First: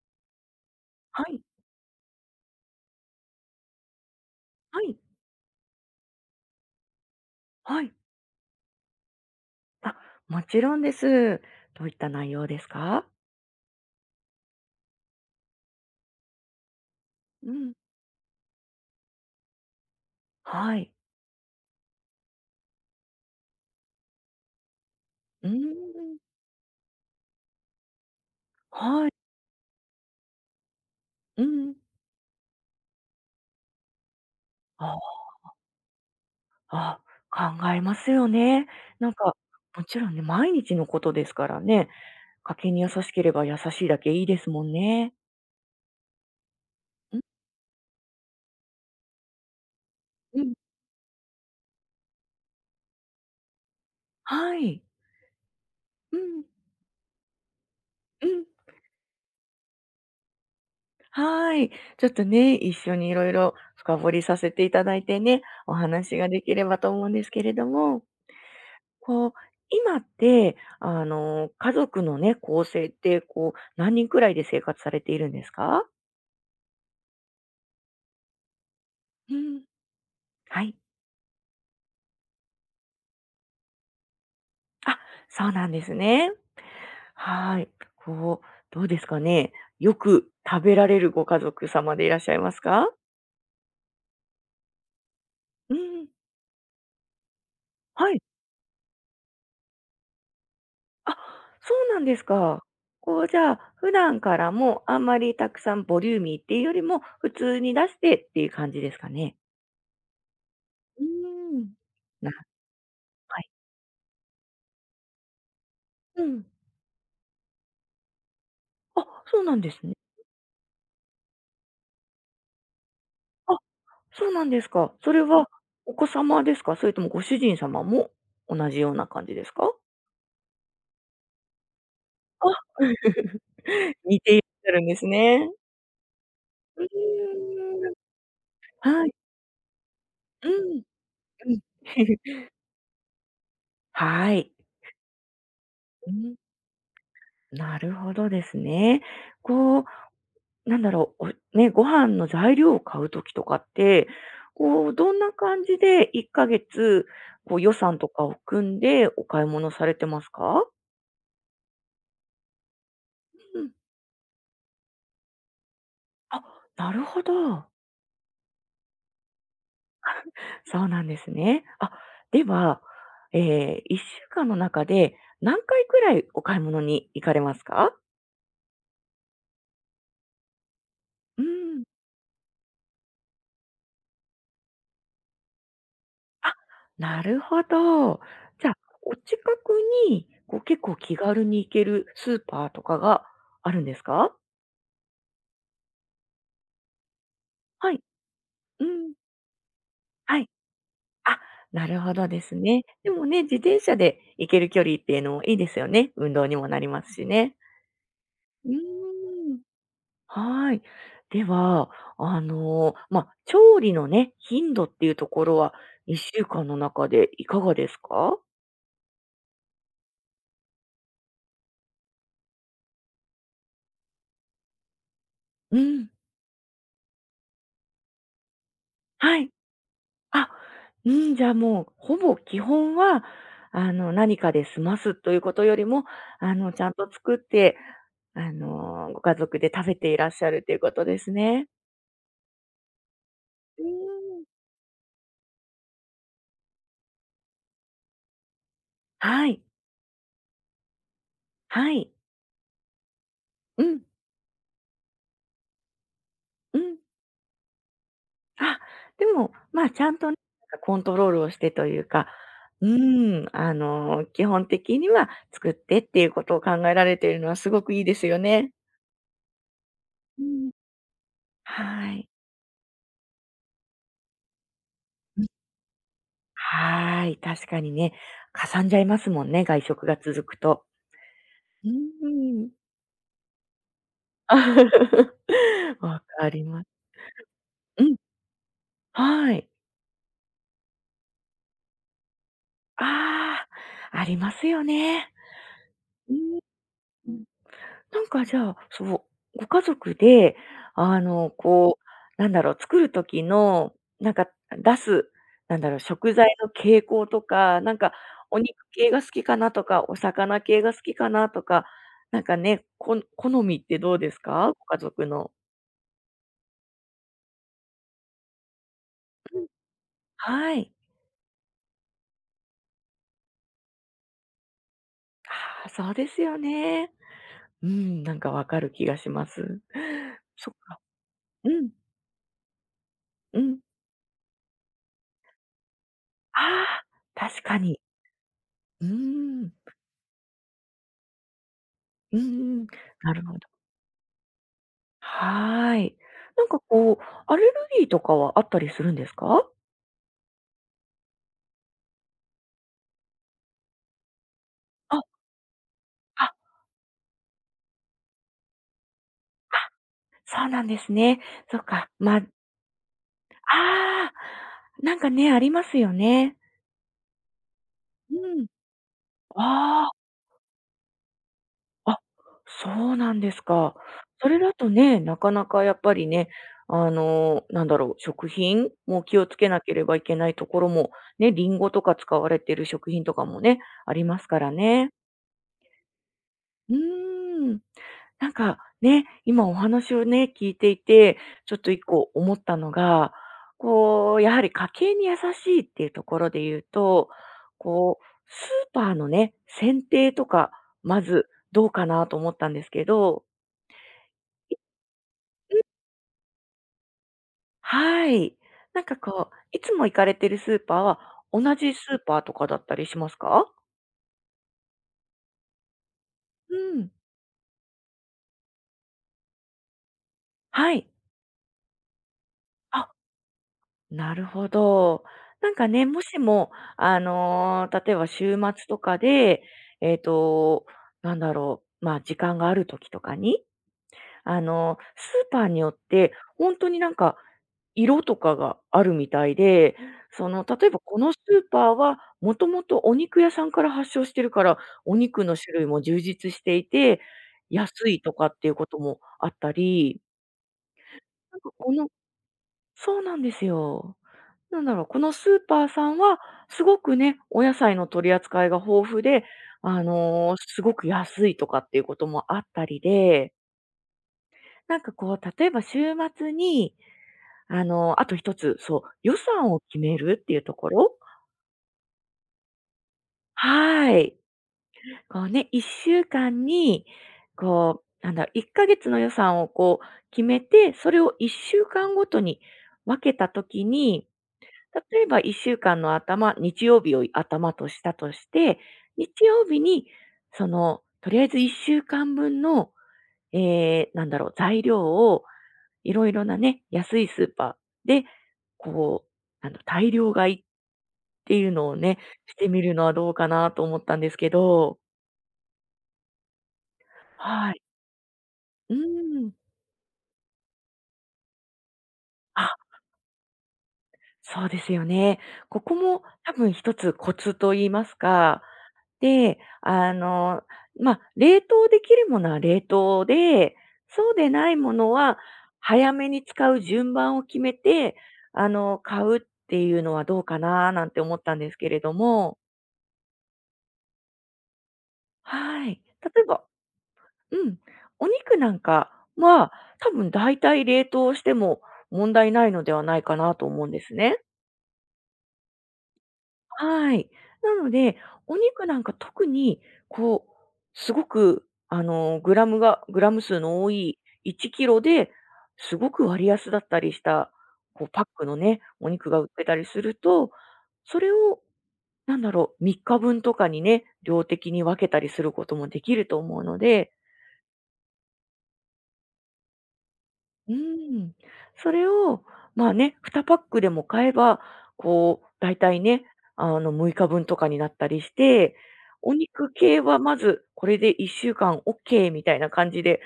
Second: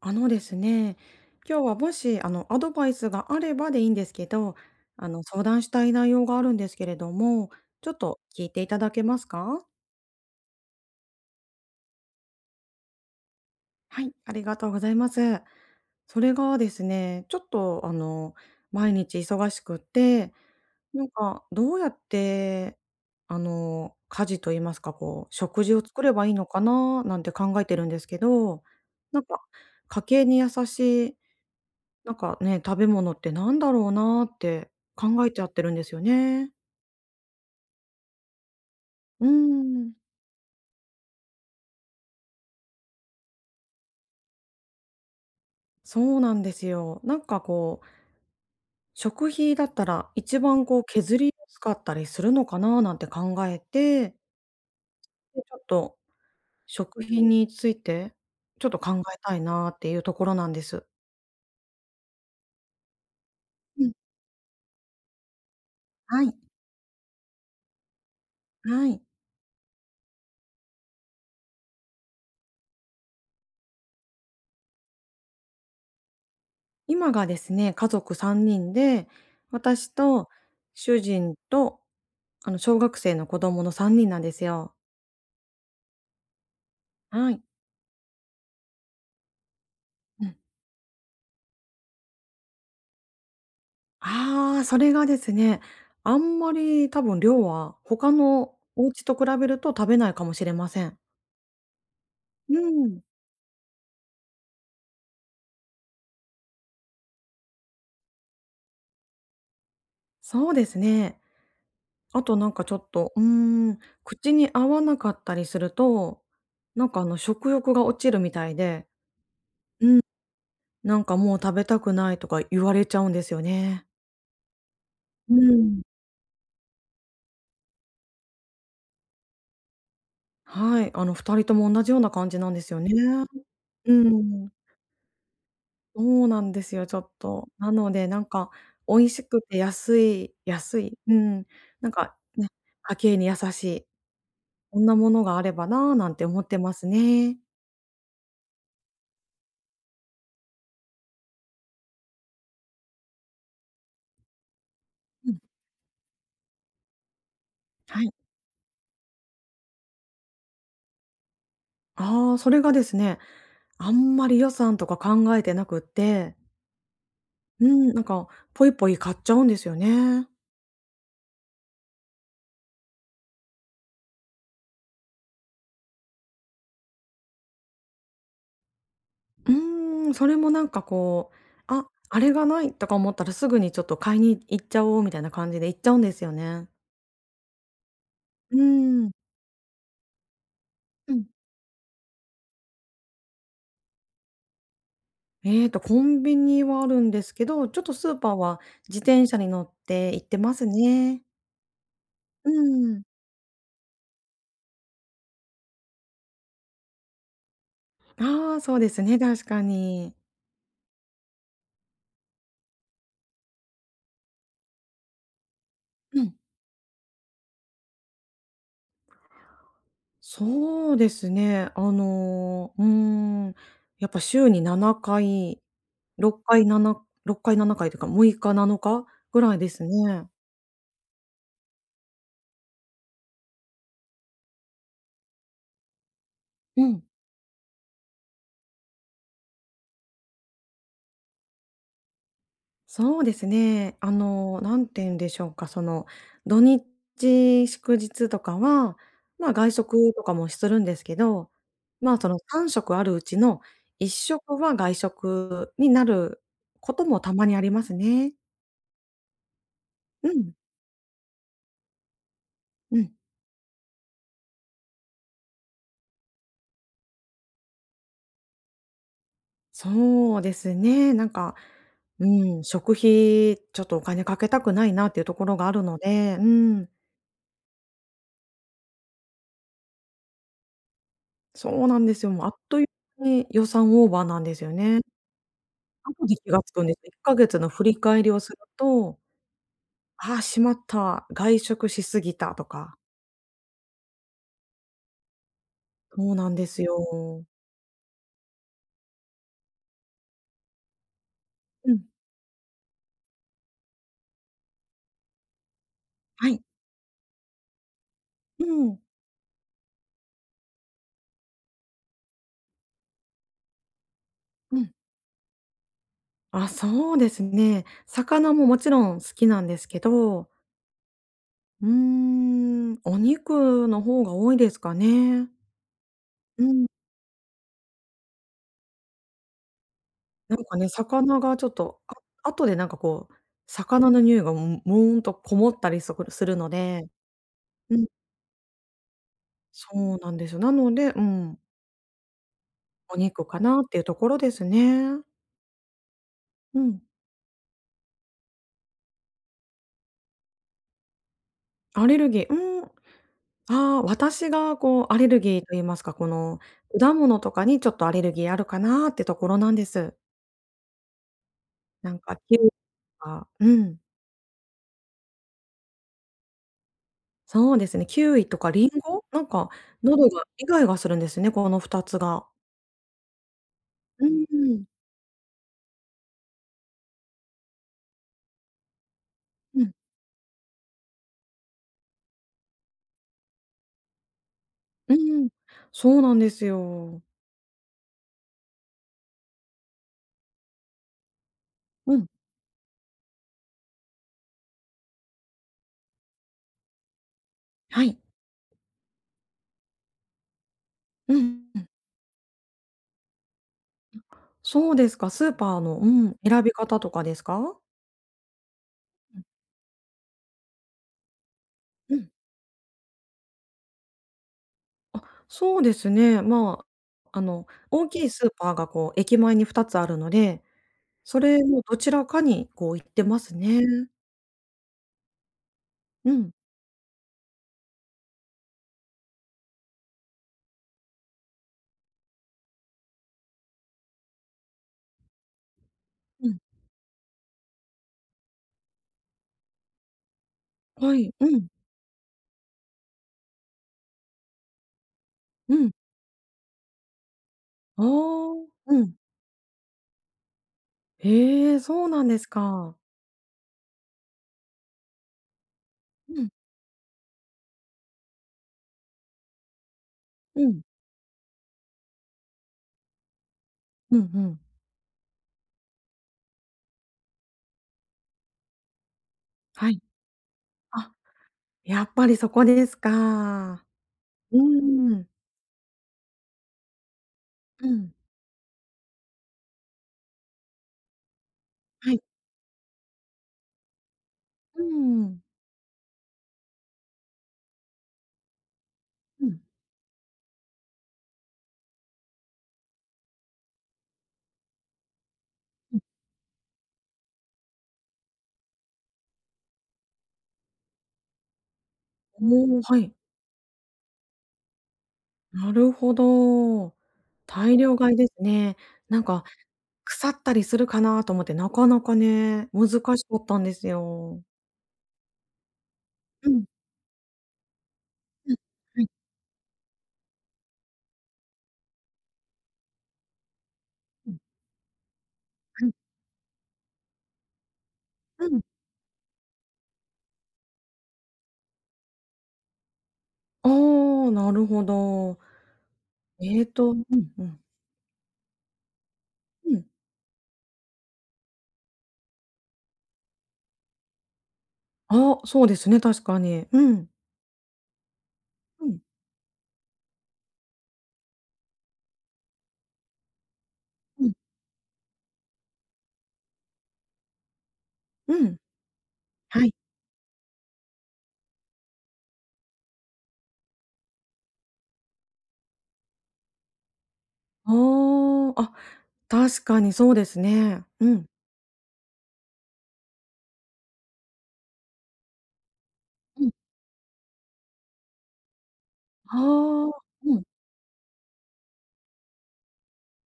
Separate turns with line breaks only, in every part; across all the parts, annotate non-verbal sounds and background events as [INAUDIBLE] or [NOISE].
ですね、
はい、
今日はもし、アドバイスがあればでいいんですけど、
はい、
相談したい内容があるんですけれども、
は
ちょ
い。
っと聞いていただけますか？
あ、もちろんです。どういった内容ですか？
はい、ありがとうございます。それがですね、ちょっ
うん、
と、毎日忙しくって、
はい。
なんかどうやって、家事と言いますか、こう、
うー
食事を作れ
ん、
ばいいのかななんて考えてるんですけど、
はい、
なんか家計に優しい
うん。
なんかね、食べ物ってなんだろうなって
あ
考えちゃってるんですよね。
あ、考えますよね。なん
うー
か、も
ん、
ちろんね、毎日のことですからね、家計に優しければ優しいだけいいですもんね。
そうなんですよ。
う
な
ん、
んかこう、食費だったら一
うん、
番こう削りやすかったりするのかななんて考えて、
はい。
で、ちょっと
うん、
食費について、
うん、
ちょっと考えたいなっていうところなんです。
はい。ちょっとね、一緒にいろいろ
うん。
深掘りさせていただいてね、お話
は
が
い、
できればと思うんですけれども、
はい。
こう、今って、家族のね、構成って、こう、何人くらいで生活されているんですか？
今がですね、家族3人で、
うん。
私と
はい。
主人と、小学生の子供の3人なんですよ。
あ、そうなんですね。
はい。
はい。こう、どうですかね。よ
う
く
ん。
食べられるご家族様でいらっしゃいますか？
ああ、それがですね、
うん。
あんまり多分量は
は
他
い。
のお家と比べると食べないかもしれません。
あ、そうなんです
う
か。
ん。
こう、じゃあ、普段からもあんまりたくさんボリューミーっていうよりも、普通に出してっていう感じですかね？
そうです
う
ね。
ーん。
あ
な
となんかちょっと、
はい。
口に合わなかったりすると、
うん。
なんか食欲が落ちるみたいで、
あ、そうなんです
う
ね。
ん。なんかもう食べたくないとか言われちゃうんですよ
あ、
ね。
そうなんですか。それ
う
は
ん。
お子様ですか？それともご主人様も同じような感じですか？
はい、あの2人とも同じような感じ
あ、
なんですよね。う
[LAUGHS] 似ていらっし
ん。
ゃるんですね。
そうなんです
う
よ、ちょっと。な
ー
の
ん。
で、なんか、美
は
味
い。
しくて安い
う
安
ん、
い、う
[LAUGHS]
ん、
うん。
なんか、
[LAUGHS]
ね、家計に優しい、
はい。
こんなものがあればな、な
う
んて
ん、
思ってますね。
なるほどですね。こう、なんだろう、ご飯の材料を買うときとかって、こう、どん
う
な
ん、
感じで1ヶ月、こう予算
は
と
い。
かを組んでお買い物されてますか？
ああ、それがですね、
うん。
あんまり予算とか考えてなくって、
あ、なるほど。
うん、なんか、ポイポイ買っちゃうんですよね。
そうなんですね。あ、では、ええ、1週間の中で何回くらいお買い物に行かれますか？
それもなんかこう、
うーん、
あ、あれがないとか思ったらすぐにちょっと買いに行っちゃおうみたいな感じで行っちゃうんですよね。
なるほど。
う
じゃ、あ、
ーん。
お近くに、こう、結構
う
気
ん。
軽に行けるスーパーとかがあるんですか？
コンビニはあるんですけど、ちょっ
は
と
い。
スーパーは
う
自
ん。
転車に乗って行って
はい。
ますね。
あ、なるほどで
う
すね。
ん。
でもね、自転車で行ける距離っていうのもいいですよね。運動にもなりますしね。
ああ、
うー
そうですね、確
ん。
かに。
はい。では、まあ、調理のね、頻度っていうところは、
う
1
ん。
週間の中でいかがですか？
そうですね、ん、やっぱ週に7回、
うん。
6回、7、6回7回というか6日、7日
は
ぐ
い。
らいですね。
あ、うん、じゃあ、もう、ほぼ基本は、何かで済ますということよりも、ち
う
ゃん
ん。
と作って、ご家族で食べていらっしゃるということですね。
そうです
う
ね。
ん。
何て言うんでしょうか、土日、祝日とかは、
は
ま、
い、
外食とかもするんですけど、
はい。
まあ、その3食あるうちの
うん。
1食は外食になる
う
こ
ん。
ともたまにありますね。
あ、でも、まあ、ちゃん
う
とね、
ん、
なんかコントロールをしてというか、う
うん。
ーん、基本的には作ってっていうことを考えられているのはすごくいいですよね。
そ
う
うで
ん。
すね。なんか、
は
う
い。
ん、食費ちょっとお金かけたくないなっていうと
う
こ
ん。
ろがあるので、うん、
はい、確かにね、かさんじゃいますもんね、外食が続くと。
そう
う
なんですよ。もうあっ
ん。
という間に予算オーバーなんですよね。
[LAUGHS] わ
後で
か
気が
り
つ
ま
くんで
す。
す。1ヶ月の振り
うん、
返りをすると、
はい。
ああ、しまった、外食しすぎたとか、
ああ、ありますよね。
そ
う
うなん
ん。
ですよ。
なんかじゃあ、そう、ご家族で、
う
こ
ん、
う、なんだろう、作る時の、なんか出す、なんだろう、食
は
材
い。
の傾向とか、なんかお
う
肉
ん、
系が好きかなとか、お魚系が好きかなとか、なんかね、好みってどうですか？
う
ご
ん。
家族の。
あ、そうですね。魚ももちろん好き
う
な
ん、
んですけど、
はい。
お肉の方が多いですかね。
ああ、そうですよ
うん。
ね。うん、なんかわかる気がします。[LAUGHS]
なん
そっ
かね、
か。
魚がちょ
う
っ
ん、
と、あ後でなんかこう、
うん。
魚の匂いが、むむーんとこもったりするの
ああ、
で、
確か
う
に。
ん、
うーん。
そうなんですよ。なのでうん。
うんうん。
お
なる
肉
ほど。
かなっていうところですね。
はーい。なんか
うん。
こう、アレルギーとかはあったりするんですか？
アレルギー、うん。ああ、私がこうア
あ、
レルギーと言いますか、こ
あ、
の果物とかにちょっとアレルギーあるかなってところなん
あ、
です。
そうなんですね。そっか、
なん
ま、
か
あ
キウイとかうん、
あ、なんかね、ありますよね。
そうですね、キウイと
うん。
かリンゴ、なんか
あ
喉がイガイガするんですね、この2
あ、
つ
あ、
が。
そうなんですか。
う
それだ
ん、
とね、なかなかやっぱりね、なんだろう、食品も気をつけな
うん、
ければいけないところも、ね、リンゴとか使われている食品とかもね、ありますからね。
うん、そうなんです
う
よ。
ーん。なんかね、今お話をね、聞いていて、ちょっと一
うん、
個思ったのが、こう、やはり家計に優しいっていうところで言うと、
は
こ
い。
う、スーパーのね、選定とか、ま
う
ず
ん、う
ど
ん。
うかなと思ったんですけど、
そうですか、スーパーの、うん、選び方とかですか？
はい。なんかこう、いつも行かれ
うん。あ、そうですね。まあ、大きいスーパーがこう駅前に2つあるので、それのどちらかにこう行ってますね。
なるほど。なんかね、も
う
し
ん、
も、例えば週末とかで、えっ、と、なんだろう、まあ、時間がある時とかに、スーパーによって、
うん、
本当になんか、色とかがあるみたいで、その、例えば
は
この
い、
ス
うん、
ーパーは、もともとお肉屋さんから発祥してるから、お肉の種
う
類
ん。
も充実していて、
ああ、
安いとかっていうこ
う
と
ん。
もあったり、なんか
へえ、
こ
そ
の、
うなんですか。
そうなんですよ。なんだろう、このスーパーさんは、
うん、
すごくね、お野菜の取り扱いが豊富で、
うん、
すごく安いとかっていうこともあったりで、
うんうん。
なんかこう、例えば週末に、あと一つ、そう、予算を
は
決
い。
めるっていうとこ
あ、
ろ、
やっぱりそこですか。
はい。
うーん、
こうね、1週間に、
う
こ
ん、
う、なんだ、1ヶ月の予算をこう決めて、それを1週
は
間
い。
ごとに分けたときに、
うー
例えば
ん、
1週間の頭、日曜日を頭としたとして、日
うん、
曜日にその、とりあえず1週間分の、えなんだろう、材料を
うん。
いろいろなね、安いスーパーで、こう、大量買いっていうのをね、して
お
み
お、
る
は
のは
い。
どうかなと思ったんですけど。
なるほど。
は
大
い。
量買いですね。
う
なんか、
ん。
腐ったりするかなと思って、なかなかね、
あ、
難しかったんですよ。
そうですよね。ここも
う
多
ん、
分一つコツと言います
うん、
か、
はい、
で、まあ、冷凍できるものは冷凍で、
う
そう
ん、
でないものは
はい、
早めに使う順番を決めて、
うん。
買うっていうのはどうかななんて思ったんですけれども。
ああ、なるほど。
はい。例えば
うん、う
う
ん。
ん、お肉なんか
う
は、
ん。
多分大体冷凍しても問題ないのではないかなと思うんですね。
あ、そうですね、確かに。うん。
はい。なので、お肉
う
な
ん、
んか特に、こう、すごく、グラム数の多い
うん。
1キロですごく割安だったりした、こう、パッ
う
クの
ん。
ね、お肉が売って
はい。
たりすると、それを、なんだろう、3日分とかにね、量的に分けたりすることもできると思うので、
ああ、あ、確かにそうです
う
ね。うん。
ん。それを、まあね、2パックでも買えば、こう、だいたいね、
うん。
6日分とかになったりして、お
あ
肉
あ。
系はま
うん
ず、これで1週間オッケーみたいな感じで、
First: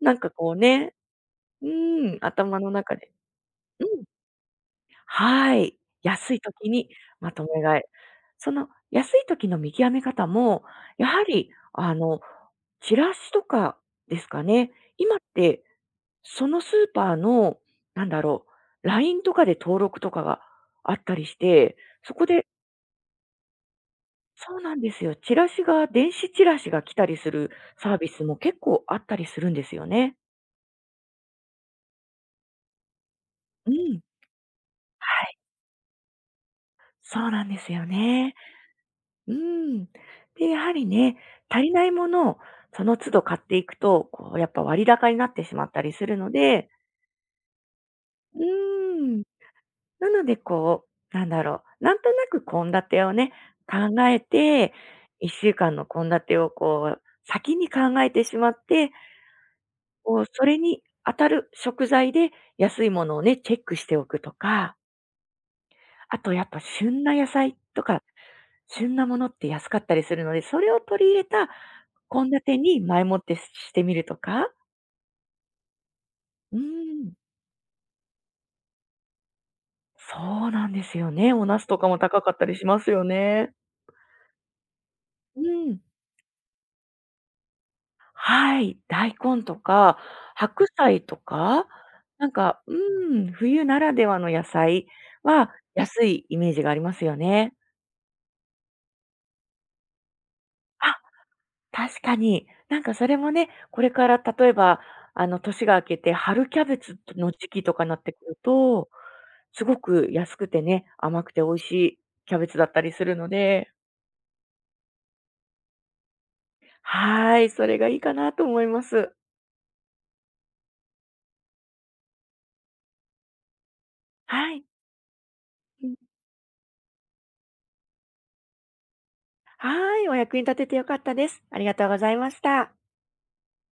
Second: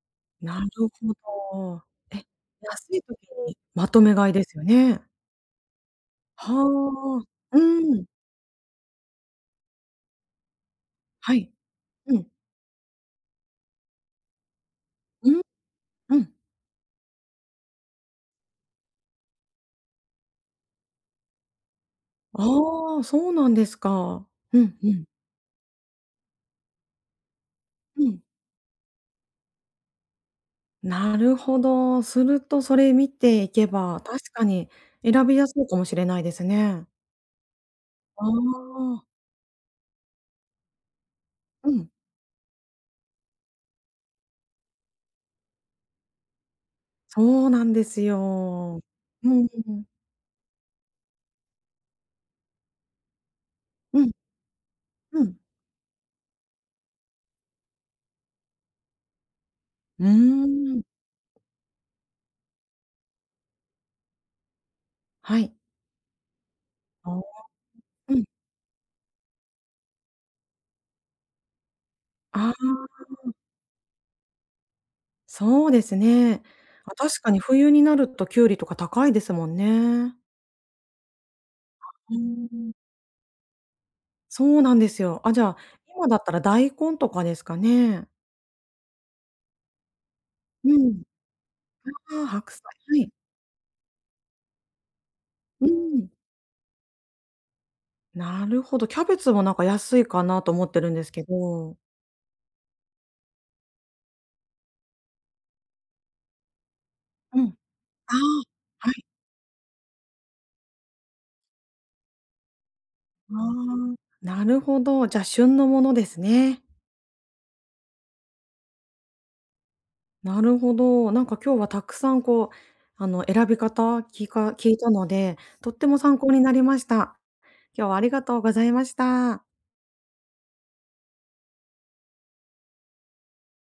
なんかこう
なる
ね、
ほ
う
ど。
ん、
え、
頭の
安
中
い
で
時に
う
まと
ん、
め買いですよね。
はい。安い時に
は
まと
あ。う
め買い。
ん。
その安い時の見極め方も、やは
は
り、
い。うん。
チラシとかですかね。今っ
うん。
て
うん。
そのスーパーの、なんだろう、LINE とかで登録とかがあったりして、そこで
ああ、そうなんですか。
そ
う
うな
ん
ん
う
です
ん。
よ、チラシが電子チラシが来たりするサー
う
ビ
ん。
スも結構あったりするんですよね。
なるほど。するとそれ見ていけ
うん。
ば、確かに
は
選び
い。
やすいかもしれないですね。
そうなんですよ
あ
ね。
あ。
うん。で、やはりね、足
う
りな
ん。
いものをその都度買っていくと、こうやっぱ割高になってしまったりするので、
そうなんです
う
よ。
ん。
うんうん。
なのでこう、なんだろう、なんとなく献立をね、考
うん、
えて、
うんうん。
1週間の献立をこう、先に考えてしまって、
う
こう、それ
ー
に
ん。
当たる食材で安いものをね、チェックしておくとか、
はい。
あとやっぱ旬
あ
な
あ。
野菜とか、
うん。
旬なものって安かったりするので、それを取り入れた献
あ
立に
あ。
前もってしてみるとか。
そうですね。
うー
あ、
ん、
確かに冬になるとキュウリとか高いですもんね。
そうなんですよね。お茄子とかも
うー
高かったりしま
ん。
すよね。
そうなんですよ。あ、
う
じゃあ、
ん。
今だったら大根とかですかね？
はい、大根とか白
う
菜
ん。
とか、
あ
な
あ、
ん
白
か、
菜、
う
はい。
ん、冬ならではの野菜は
う
安
ん。
いイメージがありますよね。
なるほど。キャベツもなんか安いかなと思ってるん
あ、
ですけど。
確かに。なんかそれもね、これから例えば、年が明けて春キャベツの
うん。
時期とかになって
ああ、
くると、
はい。
すごく安くてね、甘くて美味しいキャベツだったりするの
ああ、
で、
なるほど。じゃあ、旬のものですね。
はい、それがいいかなと思います。
なるほど。なんか今日はたくさんこう、選び方、
はい。
聞いたので、とっ
う
て
ん、
も参考になりました。今日はありがとうございました。
はい、お役に立ててよかったです。ありがとうございました。